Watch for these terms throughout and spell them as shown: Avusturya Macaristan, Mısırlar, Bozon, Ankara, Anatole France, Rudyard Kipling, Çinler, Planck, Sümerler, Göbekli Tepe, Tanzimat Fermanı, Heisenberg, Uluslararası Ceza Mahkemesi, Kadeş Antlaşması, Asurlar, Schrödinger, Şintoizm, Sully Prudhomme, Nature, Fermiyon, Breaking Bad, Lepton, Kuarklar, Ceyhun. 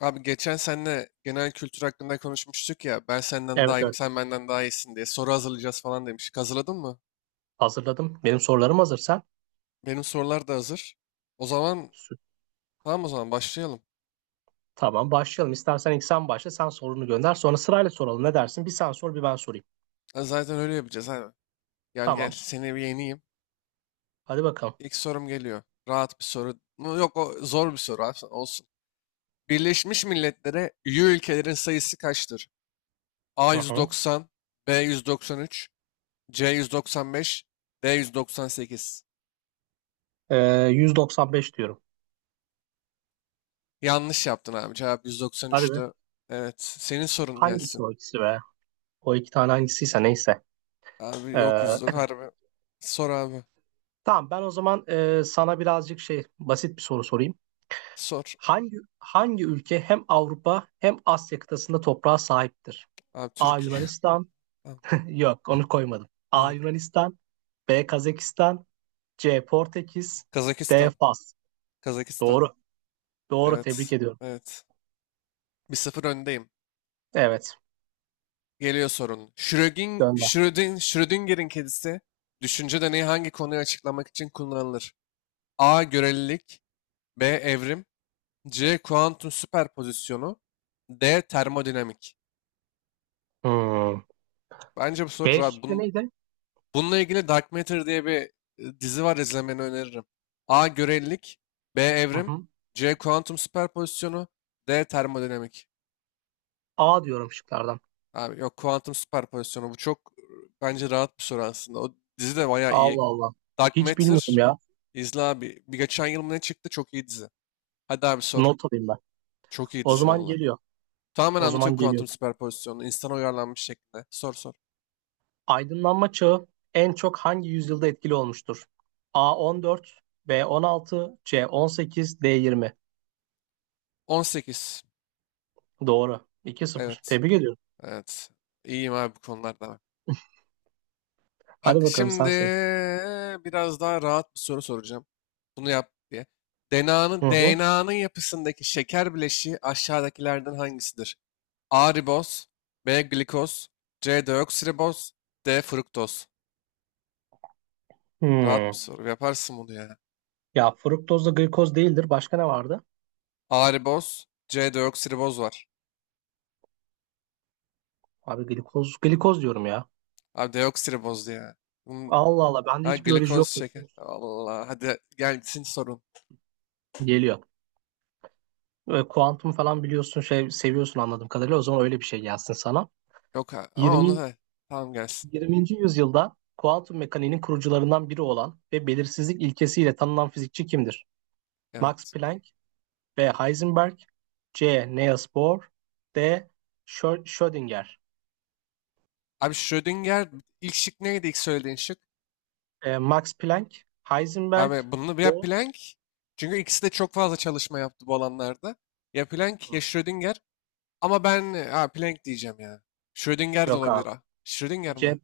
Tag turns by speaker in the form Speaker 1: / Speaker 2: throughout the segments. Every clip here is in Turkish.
Speaker 1: Abi geçen seninle genel kültür hakkında konuşmuştuk ya. Ben senden
Speaker 2: Evet
Speaker 1: daha iyiyim,
Speaker 2: evet
Speaker 1: sen benden daha iyisin diye. Soru hazırlayacağız falan demiştik. Hazırladın mı?
Speaker 2: hazırladım. Benim sorularım hazır sen.
Speaker 1: Benim sorular da hazır. O zaman
Speaker 2: sü-
Speaker 1: Tamam o zaman başlayalım.
Speaker 2: Tamam başlayalım. İstersen ilk sen başla sen sorunu gönder. Sonra sırayla soralım ne dersin? Bir sen sor bir ben sorayım.
Speaker 1: Ha, zaten öyle yapacağız abi. Gel gel
Speaker 2: Tamam
Speaker 1: seni bir yeneyim.
Speaker 2: hadi bakalım.
Speaker 1: İlk sorum geliyor. Rahat bir soru. Yok, o zor bir soru abi olsun. Birleşmiş Milletler'e üye ülkelerin sayısı kaçtır? A
Speaker 2: Hı hı.
Speaker 1: 190, B 193, C 195, D 198.
Speaker 2: Ee, 195 diyorum.
Speaker 1: Yanlış yaptın abi. Cevap
Speaker 2: Hadi be.
Speaker 1: 193'tü. Evet. Senin sorun
Speaker 2: Hangisi
Speaker 1: gelsin.
Speaker 2: o ikisi be? O iki tane hangisiyse neyse.
Speaker 1: Abi
Speaker 2: Ee,
Speaker 1: yok
Speaker 2: e,
Speaker 1: 190. Harbi. Sor abi.
Speaker 2: tamam ben o zaman sana birazcık şey basit bir soru sorayım.
Speaker 1: Sor.
Speaker 2: Hangi ülke hem Avrupa hem Asya kıtasında toprağa sahiptir?
Speaker 1: Abi
Speaker 2: A.
Speaker 1: Türkiye.
Speaker 2: Yunanistan.
Speaker 1: Tamam.
Speaker 2: Yok onu koymadım. A.
Speaker 1: Evet.
Speaker 2: Yunanistan. B. Kazakistan. C. Portekiz. D.
Speaker 1: Kazakistan.
Speaker 2: Fas.
Speaker 1: Kazakistan.
Speaker 2: Doğru. Doğru. Tebrik
Speaker 1: Evet.
Speaker 2: ediyorum.
Speaker 1: Evet. 1-0 öndeyim.
Speaker 2: Evet.
Speaker 1: Geliyor sorun.
Speaker 2: Gönder.
Speaker 1: Schrödinger'in kedisi düşünce deneyi hangi konuyu açıklamak için kullanılır? A. Görelilik. B. Evrim. C. Kuantum süperpozisyonu. D. Termodinamik.
Speaker 2: Hmm.
Speaker 1: Bence bu soru
Speaker 2: B
Speaker 1: rahat.
Speaker 2: şıkkı neydi?
Speaker 1: Bununla ilgili Dark Matter diye bir dizi var, izlemeni öneririm. A. Görelilik. B.
Speaker 2: Hı
Speaker 1: Evrim.
Speaker 2: hı.
Speaker 1: C. Kuantum süperpozisyonu. D. Termodinamik.
Speaker 2: A diyorum şıklardan.
Speaker 1: Abi yok, kuantum süperpozisyonu. Bu çok bence rahat bir soru aslında. O dizi de bayağı iyi.
Speaker 2: Allah Allah.
Speaker 1: Dark
Speaker 2: Hiç bilmiyorum
Speaker 1: Matter
Speaker 2: ya.
Speaker 1: izle abi. Bir geçen yıl mı ne çıktı, çok iyi dizi. Hadi abi
Speaker 2: Bu
Speaker 1: sor.
Speaker 2: not alayım ben.
Speaker 1: Çok iyi
Speaker 2: O
Speaker 1: dizi
Speaker 2: zaman
Speaker 1: valla.
Speaker 2: geliyor.
Speaker 1: Tamamen
Speaker 2: O
Speaker 1: anlatıyor
Speaker 2: zaman geliyor.
Speaker 1: kuantum süperpozisyonunu, insana uyarlanmış şekilde. Sor sor.
Speaker 2: Aydınlanma çağı en çok hangi yüzyılda etkili olmuştur? A 14, B 16, C 18, D 20.
Speaker 1: 18.
Speaker 2: Doğru. 2 sıfır.
Speaker 1: Evet.
Speaker 2: Tebrik ediyorum.
Speaker 1: Evet. İyiyim abi bu konularda.
Speaker 2: Hadi
Speaker 1: Bak
Speaker 2: bakalım
Speaker 1: şimdi
Speaker 2: sen sor.
Speaker 1: biraz daha rahat bir soru soracağım. Bunu yap diye.
Speaker 2: Hı hı.
Speaker 1: DNA'nın yapısındaki şeker bileşiği aşağıdakilerden hangisidir? A riboz, B glikoz, C deoksiriboz, D fruktoz. Rahat bir
Speaker 2: Hmm.
Speaker 1: soru. Yaparsın bunu ya.
Speaker 2: Ya fruktozla glikoz değildir. Başka ne vardı?
Speaker 1: A riboz, C deoksiriboz var.
Speaker 2: Abi glikoz, glikoz diyorum ya.
Speaker 1: Abi deoksiriboz ya. Bunun-
Speaker 2: Allah Allah bende
Speaker 1: Ha,
Speaker 2: hiç biyoloji
Speaker 1: glikoz
Speaker 2: yoktu biliyor
Speaker 1: şeker.
Speaker 2: musun?
Speaker 1: Allah, hadi gelsin sorun.
Speaker 2: Geliyor. Ve kuantum falan biliyorsun şey seviyorsun anladığım kadarıyla. O zaman öyle bir şey gelsin sana.
Speaker 1: Yok, ama onu
Speaker 2: 20,
Speaker 1: da tamam gelsin.
Speaker 2: 20. yüzyılda kuantum mekaniğinin kurucularından biri olan ve belirsizlik ilkesiyle tanınan fizikçi kimdir? Max
Speaker 1: Evet.
Speaker 2: Planck, B. Heisenberg, C. Niels Bohr, D. Schrödinger.
Speaker 1: Abi Schrödinger, ilk şık neydi, ilk söylediğin şık?
Speaker 2: Max Planck, Heisenberg,
Speaker 1: Abi bunu ya
Speaker 2: Bohr.
Speaker 1: Planck, çünkü ikisi de çok fazla çalışma yaptı bu alanlarda. Ya Planck ya
Speaker 2: Hı.
Speaker 1: Schrödinger, ama ben Planck diyeceğim ya. Schrödinger de
Speaker 2: Yok
Speaker 1: olabilir.
Speaker 2: abi.
Speaker 1: Ha. Schrödinger mi?
Speaker 2: C.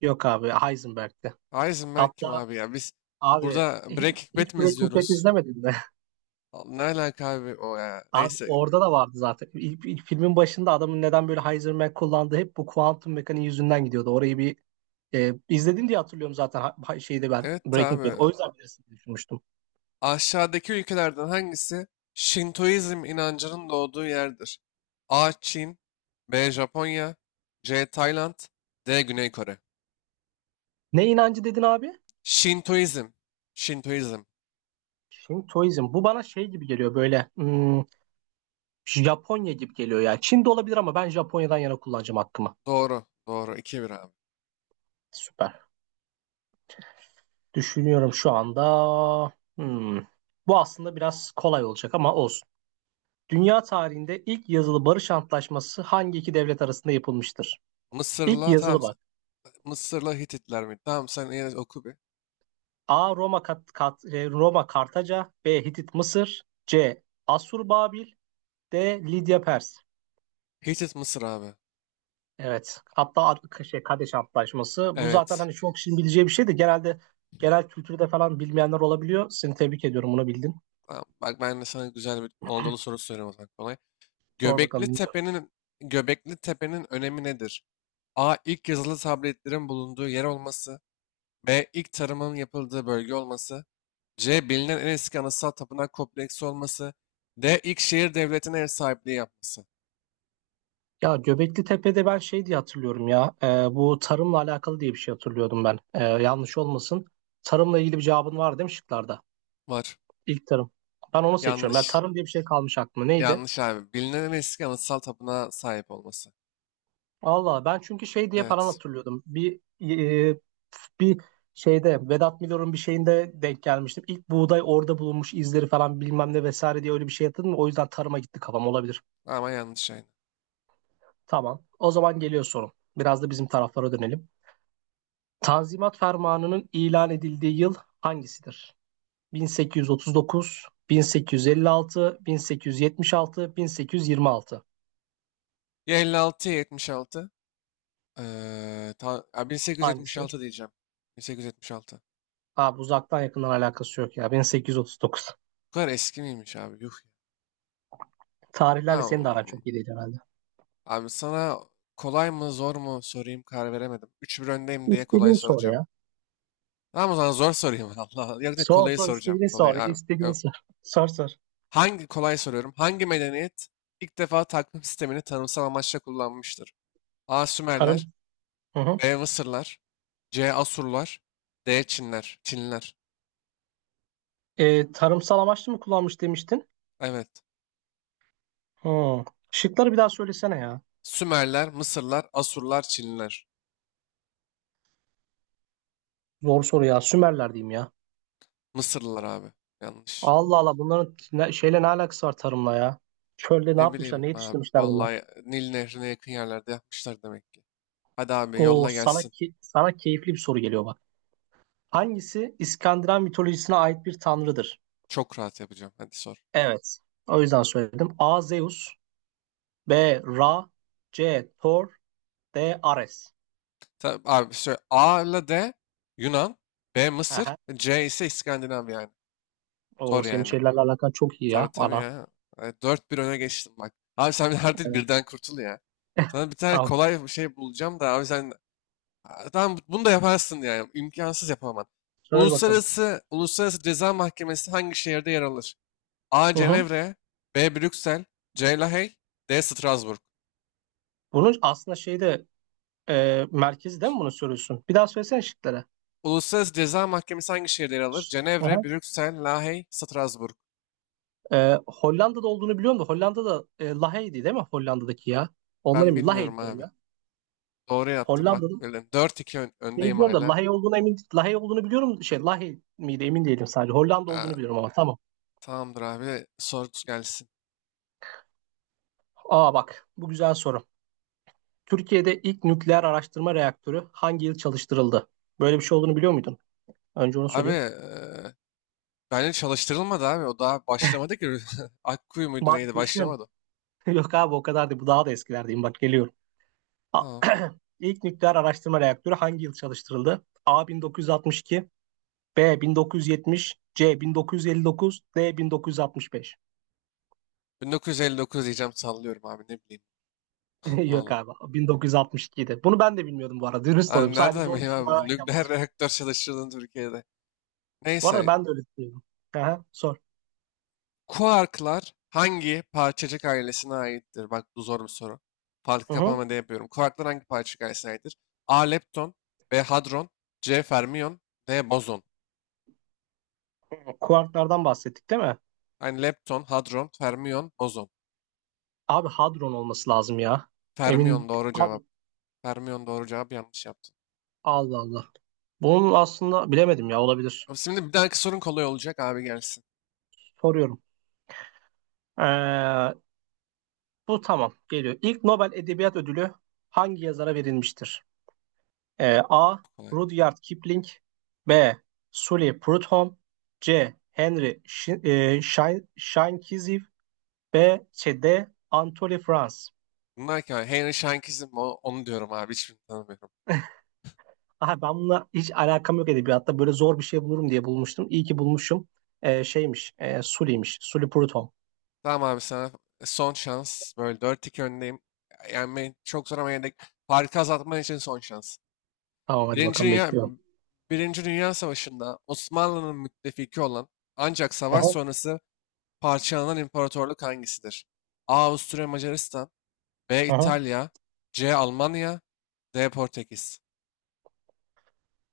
Speaker 2: Yok abi Heisenberg'ti.
Speaker 1: Heisenberg kim
Speaker 2: Hatta,
Speaker 1: abi ya? Biz
Speaker 2: abi
Speaker 1: burada Breaking Bad
Speaker 2: hiç
Speaker 1: mi
Speaker 2: Breaking Bad
Speaker 1: izliyoruz?
Speaker 2: izlemedin mi?
Speaker 1: Ne alaka abi o ya?
Speaker 2: Abi
Speaker 1: Neyse.
Speaker 2: orada da vardı zaten. İlk filmin başında adamın neden böyle Heisenberg kullandığı hep bu kuantum mekaniği yüzünden gidiyordu. Orayı bir izledin diye hatırlıyorum zaten şeyde ben
Speaker 1: Evet
Speaker 2: Breaking Bad.
Speaker 1: abi.
Speaker 2: O yüzden bilirsin diye düşünmüştüm.
Speaker 1: Aşağıdaki ülkelerden hangisi Şintoizm inancının doğduğu yerdir? A. Çin. B. Japonya. C. Tayland. D. Güney Kore.
Speaker 2: Ne inancı dedin abi?
Speaker 1: Şintoizm. Şintoizm.
Speaker 2: Şintoizm. Bu bana şey gibi geliyor böyle Japonya gibi geliyor ya. Çin'de olabilir ama ben Japonya'dan yana kullanacağım hakkımı.
Speaker 1: Doğru. Doğru. 2-1 abi.
Speaker 2: Süper. Düşünüyorum şu anda. Hmm. Bu aslında biraz kolay olacak ama olsun. Dünya tarihinde ilk yazılı barış antlaşması hangi iki devlet arasında yapılmıştır? İlk
Speaker 1: Mısır'la tamam.
Speaker 2: yazılı bak.
Speaker 1: Mısır'la Hititler mi? Tamam, sen yine oku bir.
Speaker 2: A. Roma Kat, Kat- e, Roma Kartaca, B. Hitit Mısır, C. Asur Babil, D. Lidya Pers.
Speaker 1: Hitit Mısır abi.
Speaker 2: Evet. Hatta şey Kadeş Antlaşması. Bu zaten
Speaker 1: Evet.
Speaker 2: hani çok kişinin bileceği bir şey de genelde genel kültürde falan bilmeyenler olabiliyor. Seni tebrik ediyorum bunu bildin.
Speaker 1: Tamam. Bak, ben de sana güzel bir Anadolu sorusu soruyorum o zaman, kolay.
Speaker 2: Sor
Speaker 1: Göbekli
Speaker 2: bakalım.
Speaker 1: Tepe'nin Göbekli Tepe'nin önemi nedir? A. İlk yazılı tabletlerin bulunduğu yer olması. B. İlk tarımın yapıldığı bölge olması. C. Bilinen en eski anıtsal tapınak kompleksi olması. D. İlk şehir devletine ev sahipliği yapması.
Speaker 2: Ya Göbekli Tepe'de ben şey diye hatırlıyorum ya. Bu tarımla alakalı diye bir şey hatırlıyordum ben. Yanlış olmasın. Tarımla ilgili bir cevabın var değil mi şıklarda?
Speaker 1: Var.
Speaker 2: İlk tarım. Ben onu seçiyorum. Ya
Speaker 1: Yanlış.
Speaker 2: tarım diye bir şey kalmış aklıma. Neydi?
Speaker 1: Yanlış abi. Bilinen en eski anıtsal tapınağa sahip olması.
Speaker 2: Allah ben çünkü şey diye falan
Speaker 1: Evet.
Speaker 2: hatırlıyordum. E, bir şeyde Vedat Milor'un bir şeyinde denk gelmiştim. İlk buğday orada bulunmuş izleri falan bilmem ne vesaire diye öyle bir şey hatırladım. O yüzden tarıma gitti kafam olabilir.
Speaker 1: Ama yanlış aynı.
Speaker 2: Tamam. O zaman geliyor sorum. Biraz da bizim taraflara dönelim. Tanzimat Fermanı'nın ilan edildiği yıl hangisidir? 1839, 1856, 1876, 1826.
Speaker 1: Ya 56 ya 76. Ya
Speaker 2: Hangisi?
Speaker 1: 1876 diyeceğim. 1876.
Speaker 2: Abi uzaktan yakından alakası yok ya. 1839.
Speaker 1: Bu kadar eski miymiş abi? Yuh.
Speaker 2: Tarihlerle senin de
Speaker 1: Tamam.
Speaker 2: aran çok iyi değil herhalde.
Speaker 1: Abi sana kolay mı zor mu sorayım karar veremedim. 3-1 öndeyim diye kolay
Speaker 2: İstediğini sor
Speaker 1: soracağım.
Speaker 2: ya.
Speaker 1: Tamam, o zaman zor sorayım. Allah Allah. Yok, da
Speaker 2: Sor
Speaker 1: kolayı
Speaker 2: sor
Speaker 1: soracağım.
Speaker 2: istediğini
Speaker 1: Kolay
Speaker 2: sor.
Speaker 1: abi.
Speaker 2: İstediğini
Speaker 1: Yok.
Speaker 2: sor. Sor sor.
Speaker 1: Hangi kolay soruyorum? Hangi medeniyet ilk defa takvim sistemini tanımsal amaçla kullanmıştır? A.
Speaker 2: Tarım.
Speaker 1: Sümerler.
Speaker 2: Hı hı.
Speaker 1: B. Mısırlar. C. Asurlar. D. Çinler. Çinler.
Speaker 2: Tarımsal amaçlı mı kullanmış demiştin?
Speaker 1: Evet.
Speaker 2: Hı. Şıkları bir daha söylesene ya.
Speaker 1: Sümerler, Mısırlar, Asurlar, Çinliler.
Speaker 2: Zor soru ya. Sümerler diyeyim ya.
Speaker 1: Mısırlılar abi. Yanlış.
Speaker 2: Allah Allah bunların ne, şeyle ne alakası var tarımla ya? Çölde ne
Speaker 1: Ne
Speaker 2: yapmışlar, ne
Speaker 1: bileyim abi.
Speaker 2: yetiştirmişler bunlar?
Speaker 1: Vallahi Nil Nehri'ne yakın yerlerde yapmışlar demek ki. Hadi abi,
Speaker 2: Oo
Speaker 1: yolla gelsin.
Speaker 2: sana keyifli bir soru geliyor bak. Hangisi İskandinav mitolojisine ait bir tanrıdır?
Speaker 1: Çok rahat yapacağım. Hadi sor.
Speaker 2: Evet. O yüzden söyledim. A. Zeus, B. Ra, C. Thor, D. Ares.
Speaker 1: Abi söyle. A ile D Yunan. B Mısır.
Speaker 2: Aha.
Speaker 1: C ise İskandinav yani. Sor
Speaker 2: Oo senin
Speaker 1: yani.
Speaker 2: şeylerle alakan çok iyi
Speaker 1: Tabii
Speaker 2: ya.
Speaker 1: tabii
Speaker 2: Ana.
Speaker 1: ya. Evet, 4-1 öne geçtim bak. Abi sen artık
Speaker 2: Evet.
Speaker 1: birden kurtul ya. Sana bir tane
Speaker 2: Tamam.
Speaker 1: kolay bir şey bulacağım da abi sen. Aa, tamam, bunu da yaparsın yani. İmkansız, yapamam.
Speaker 2: Söyle bakalım.
Speaker 1: Uluslararası Ceza Mahkemesi hangi şehirde yer alır? A.
Speaker 2: Hı hı.
Speaker 1: Cenevre. B. Brüksel. C. Lahey. D. Strasbourg.
Speaker 2: Bunun aslında şeyde merkezi değil mi bunu soruyorsun? Bir daha söylesene
Speaker 1: Uluslararası Ceza Mahkemesi hangi şehirde yer alır? Cenevre,
Speaker 2: şıkları.
Speaker 1: Brüksel, Lahey, Strasbourg.
Speaker 2: Hollanda'da olduğunu biliyorum da Hollanda'da Lahey'di değil mi Hollanda'daki ya? Ondan
Speaker 1: Ben
Speaker 2: emin. Lahey
Speaker 1: bilmiyorum
Speaker 2: diyorum
Speaker 1: abi.
Speaker 2: ya.
Speaker 1: Doğru yaptın bak.
Speaker 2: Hollanda'da
Speaker 1: Böyle 4-2
Speaker 2: şey
Speaker 1: öndeyim
Speaker 2: biliyorum da
Speaker 1: hala.
Speaker 2: Lahey olduğunu emin Lahey olduğunu biliyorum. Şey Lahey miydi emin değilim sadece. Hollanda olduğunu
Speaker 1: Aa,
Speaker 2: biliyorum ama tamam.
Speaker 1: tamamdır abi. Sorusu gelsin.
Speaker 2: Aa bak bu güzel soru. Türkiye'de ilk nükleer araştırma reaktörü hangi yıl çalıştırıldı? Böyle bir şey olduğunu biliyor muydun? Önce onu
Speaker 1: Abi
Speaker 2: sorayım.
Speaker 1: bence çalıştırılmadı abi. O daha başlamadı ki. Akkuyu muydu
Speaker 2: Bak
Speaker 1: neydi?
Speaker 2: düşün.
Speaker 1: Başlamadı.
Speaker 2: Yok abi o kadar değil. Bu daha da eskilerdeyim. Bak geliyorum. A-
Speaker 1: Tamam.
Speaker 2: İlk nükleer araştırma reaktörü hangi yıl çalıştırıldı? A 1962, B 1970, C 1959, D 1965.
Speaker 1: 1959 diyeceğim, sallıyorum abi, ne bileyim. Allah
Speaker 2: Yok
Speaker 1: Allah.
Speaker 2: abi 1962'de. Bunu ben de bilmiyordum bu arada. Dürüst olayım.
Speaker 1: Abi
Speaker 2: Sadece
Speaker 1: nereden
Speaker 2: zor bir
Speaker 1: bileyim abi
Speaker 2: soru
Speaker 1: bu
Speaker 2: ararken buldum.
Speaker 1: nükleer reaktör çalıştırıldığını Türkiye'de.
Speaker 2: Bu arada
Speaker 1: Neyse.
Speaker 2: ben de öyle düşünüyorum. Aha, sor.
Speaker 1: Kuarklar hangi parçacık ailesine aittir? Bak bu zor bir soru. Farkı
Speaker 2: Hı hı.
Speaker 1: kapama diye yapıyorum. Kuarklar hangi parçacık ailesine aittir? A. Lepton. B. Hadron. C. Fermiyon. D. Bozon.
Speaker 2: Kuarklardan bahsettik değil mi?
Speaker 1: Yani lepton, hadron, fermiyon, bozon.
Speaker 2: Abi hadron olması lazım ya.
Speaker 1: Fermiyon
Speaker 2: Emin
Speaker 1: doğru cevap.
Speaker 2: Had-
Speaker 1: Fermiyon doğru cevap, yanlış yaptın.
Speaker 2: Allah Allah. Bunun aslında bilemedim ya olabilir.
Speaker 1: Abi şimdi bir dahaki sorun kolay olacak abi, gelsin.
Speaker 2: Soruyorum. Ee, Bu tamam geliyor. İlk Nobel Edebiyat Ödülü hangi yazara verilmiştir? A.
Speaker 1: Kolay.
Speaker 2: Rudyard Kipling, B. Sully Prudhomme, C. Henry Shinkeziv, D. Anatole France.
Speaker 1: Bunlar ki abi, Henry Shankizm, onu diyorum abi, hiçbirini tanımıyorum.
Speaker 2: Aha, ben bununla hiç alakam yok edebiyatta. Böyle zor bir şey bulurum diye bulmuştum. İyi ki bulmuşum. Şeymiş. Sully'miş. Sully Prudhomme.
Speaker 1: Tamam abi, sana son şans. Böyle dört 2 öndeyim. Yani çok zor ama yine de farkı azaltman için son şans.
Speaker 2: Tamam hadi
Speaker 1: Birinci
Speaker 2: bakalım
Speaker 1: Dünya,
Speaker 2: bekliyorum.
Speaker 1: Birinci Dünya Savaşı'nda Osmanlı'nın müttefiki olan ancak savaş
Speaker 2: Aha,
Speaker 1: sonrası parçalanan imparatorluk hangisidir? A. Avusturya Macaristan. B.
Speaker 2: aha.
Speaker 1: İtalya. C. Almanya. D. Portekiz.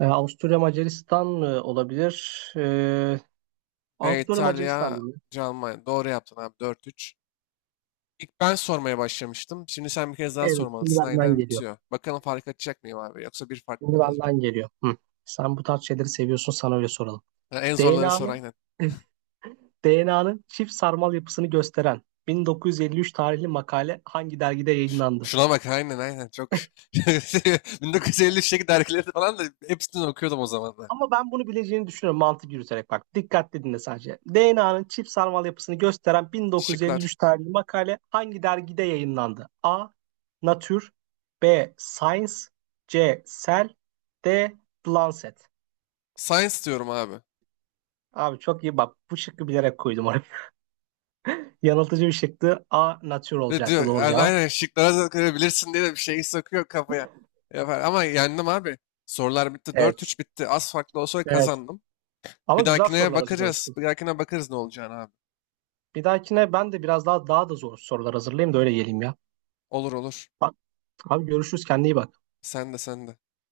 Speaker 2: Avusturya Macaristan mı olabilir?
Speaker 1: B.
Speaker 2: Avusturya Macaristan
Speaker 1: İtalya.
Speaker 2: değil mi?
Speaker 1: C. Almanya. Doğru yaptın abi, 4-3. İlk ben sormaya başlamıştım. Şimdi sen bir kez daha
Speaker 2: Evet şimdi
Speaker 1: sormalısın.
Speaker 2: benden
Speaker 1: Aynen
Speaker 2: geliyor.
Speaker 1: bitiyor. Bakalım fark açacak mıyım abi? Yoksa bir fark mı
Speaker 2: Şimdi
Speaker 1: kalacak?
Speaker 2: benden geliyor. Hı. Sen bu tarz şeyleri seviyorsun sana öyle soralım.
Speaker 1: Ha, en zorları sor
Speaker 2: DNA'nın
Speaker 1: aynen.
Speaker 2: DNA'nın çift sarmal yapısını gösteren 1953 tarihli makale hangi dergide yayınlandı?
Speaker 1: Şuna bak, aynen aynen. Çok 1953'teki dergileri falan da hepsini okuyordum o zamanlar.
Speaker 2: Ama ben bunu bileceğini düşünüyorum mantık yürüterek bak. Dikkatli dinle sadece. DNA'nın çift sarmal yapısını gösteren
Speaker 1: Şıklar.
Speaker 2: 1953 tarihli makale hangi dergide yayınlandı? A. Nature, B. Science, C. Cell, D. The Lancet.
Speaker 1: Science diyorum abi.
Speaker 2: Abi çok iyi bak. Bu şıkkı bilerek koydum oraya. Yanıltıcı bir şıktı. A. Nature
Speaker 1: Ve
Speaker 2: olacaktı
Speaker 1: diyor
Speaker 2: doğru
Speaker 1: yani
Speaker 2: cevap.
Speaker 1: aynen, şıklara da görebilirsin diye de bir şey sokuyor kafaya. Yapar. Ama yendim abi. Sorular bitti. dört
Speaker 2: Evet.
Speaker 1: üç bitti. Az farklı olsa
Speaker 2: Evet.
Speaker 1: kazandım.
Speaker 2: Ama
Speaker 1: Bir
Speaker 2: güzel
Speaker 1: dahakine
Speaker 2: sorular
Speaker 1: bakacağız.
Speaker 2: hazırlamışsın.
Speaker 1: Bir dahakine bakarız ne olacağını abi.
Speaker 2: Bir dahakine ben de biraz daha daha da zor sorular hazırlayayım da öyle geleyim ya.
Speaker 1: Olur olur.
Speaker 2: Bak, abi görüşürüz kendine iyi bak.
Speaker 1: Sen de sen de.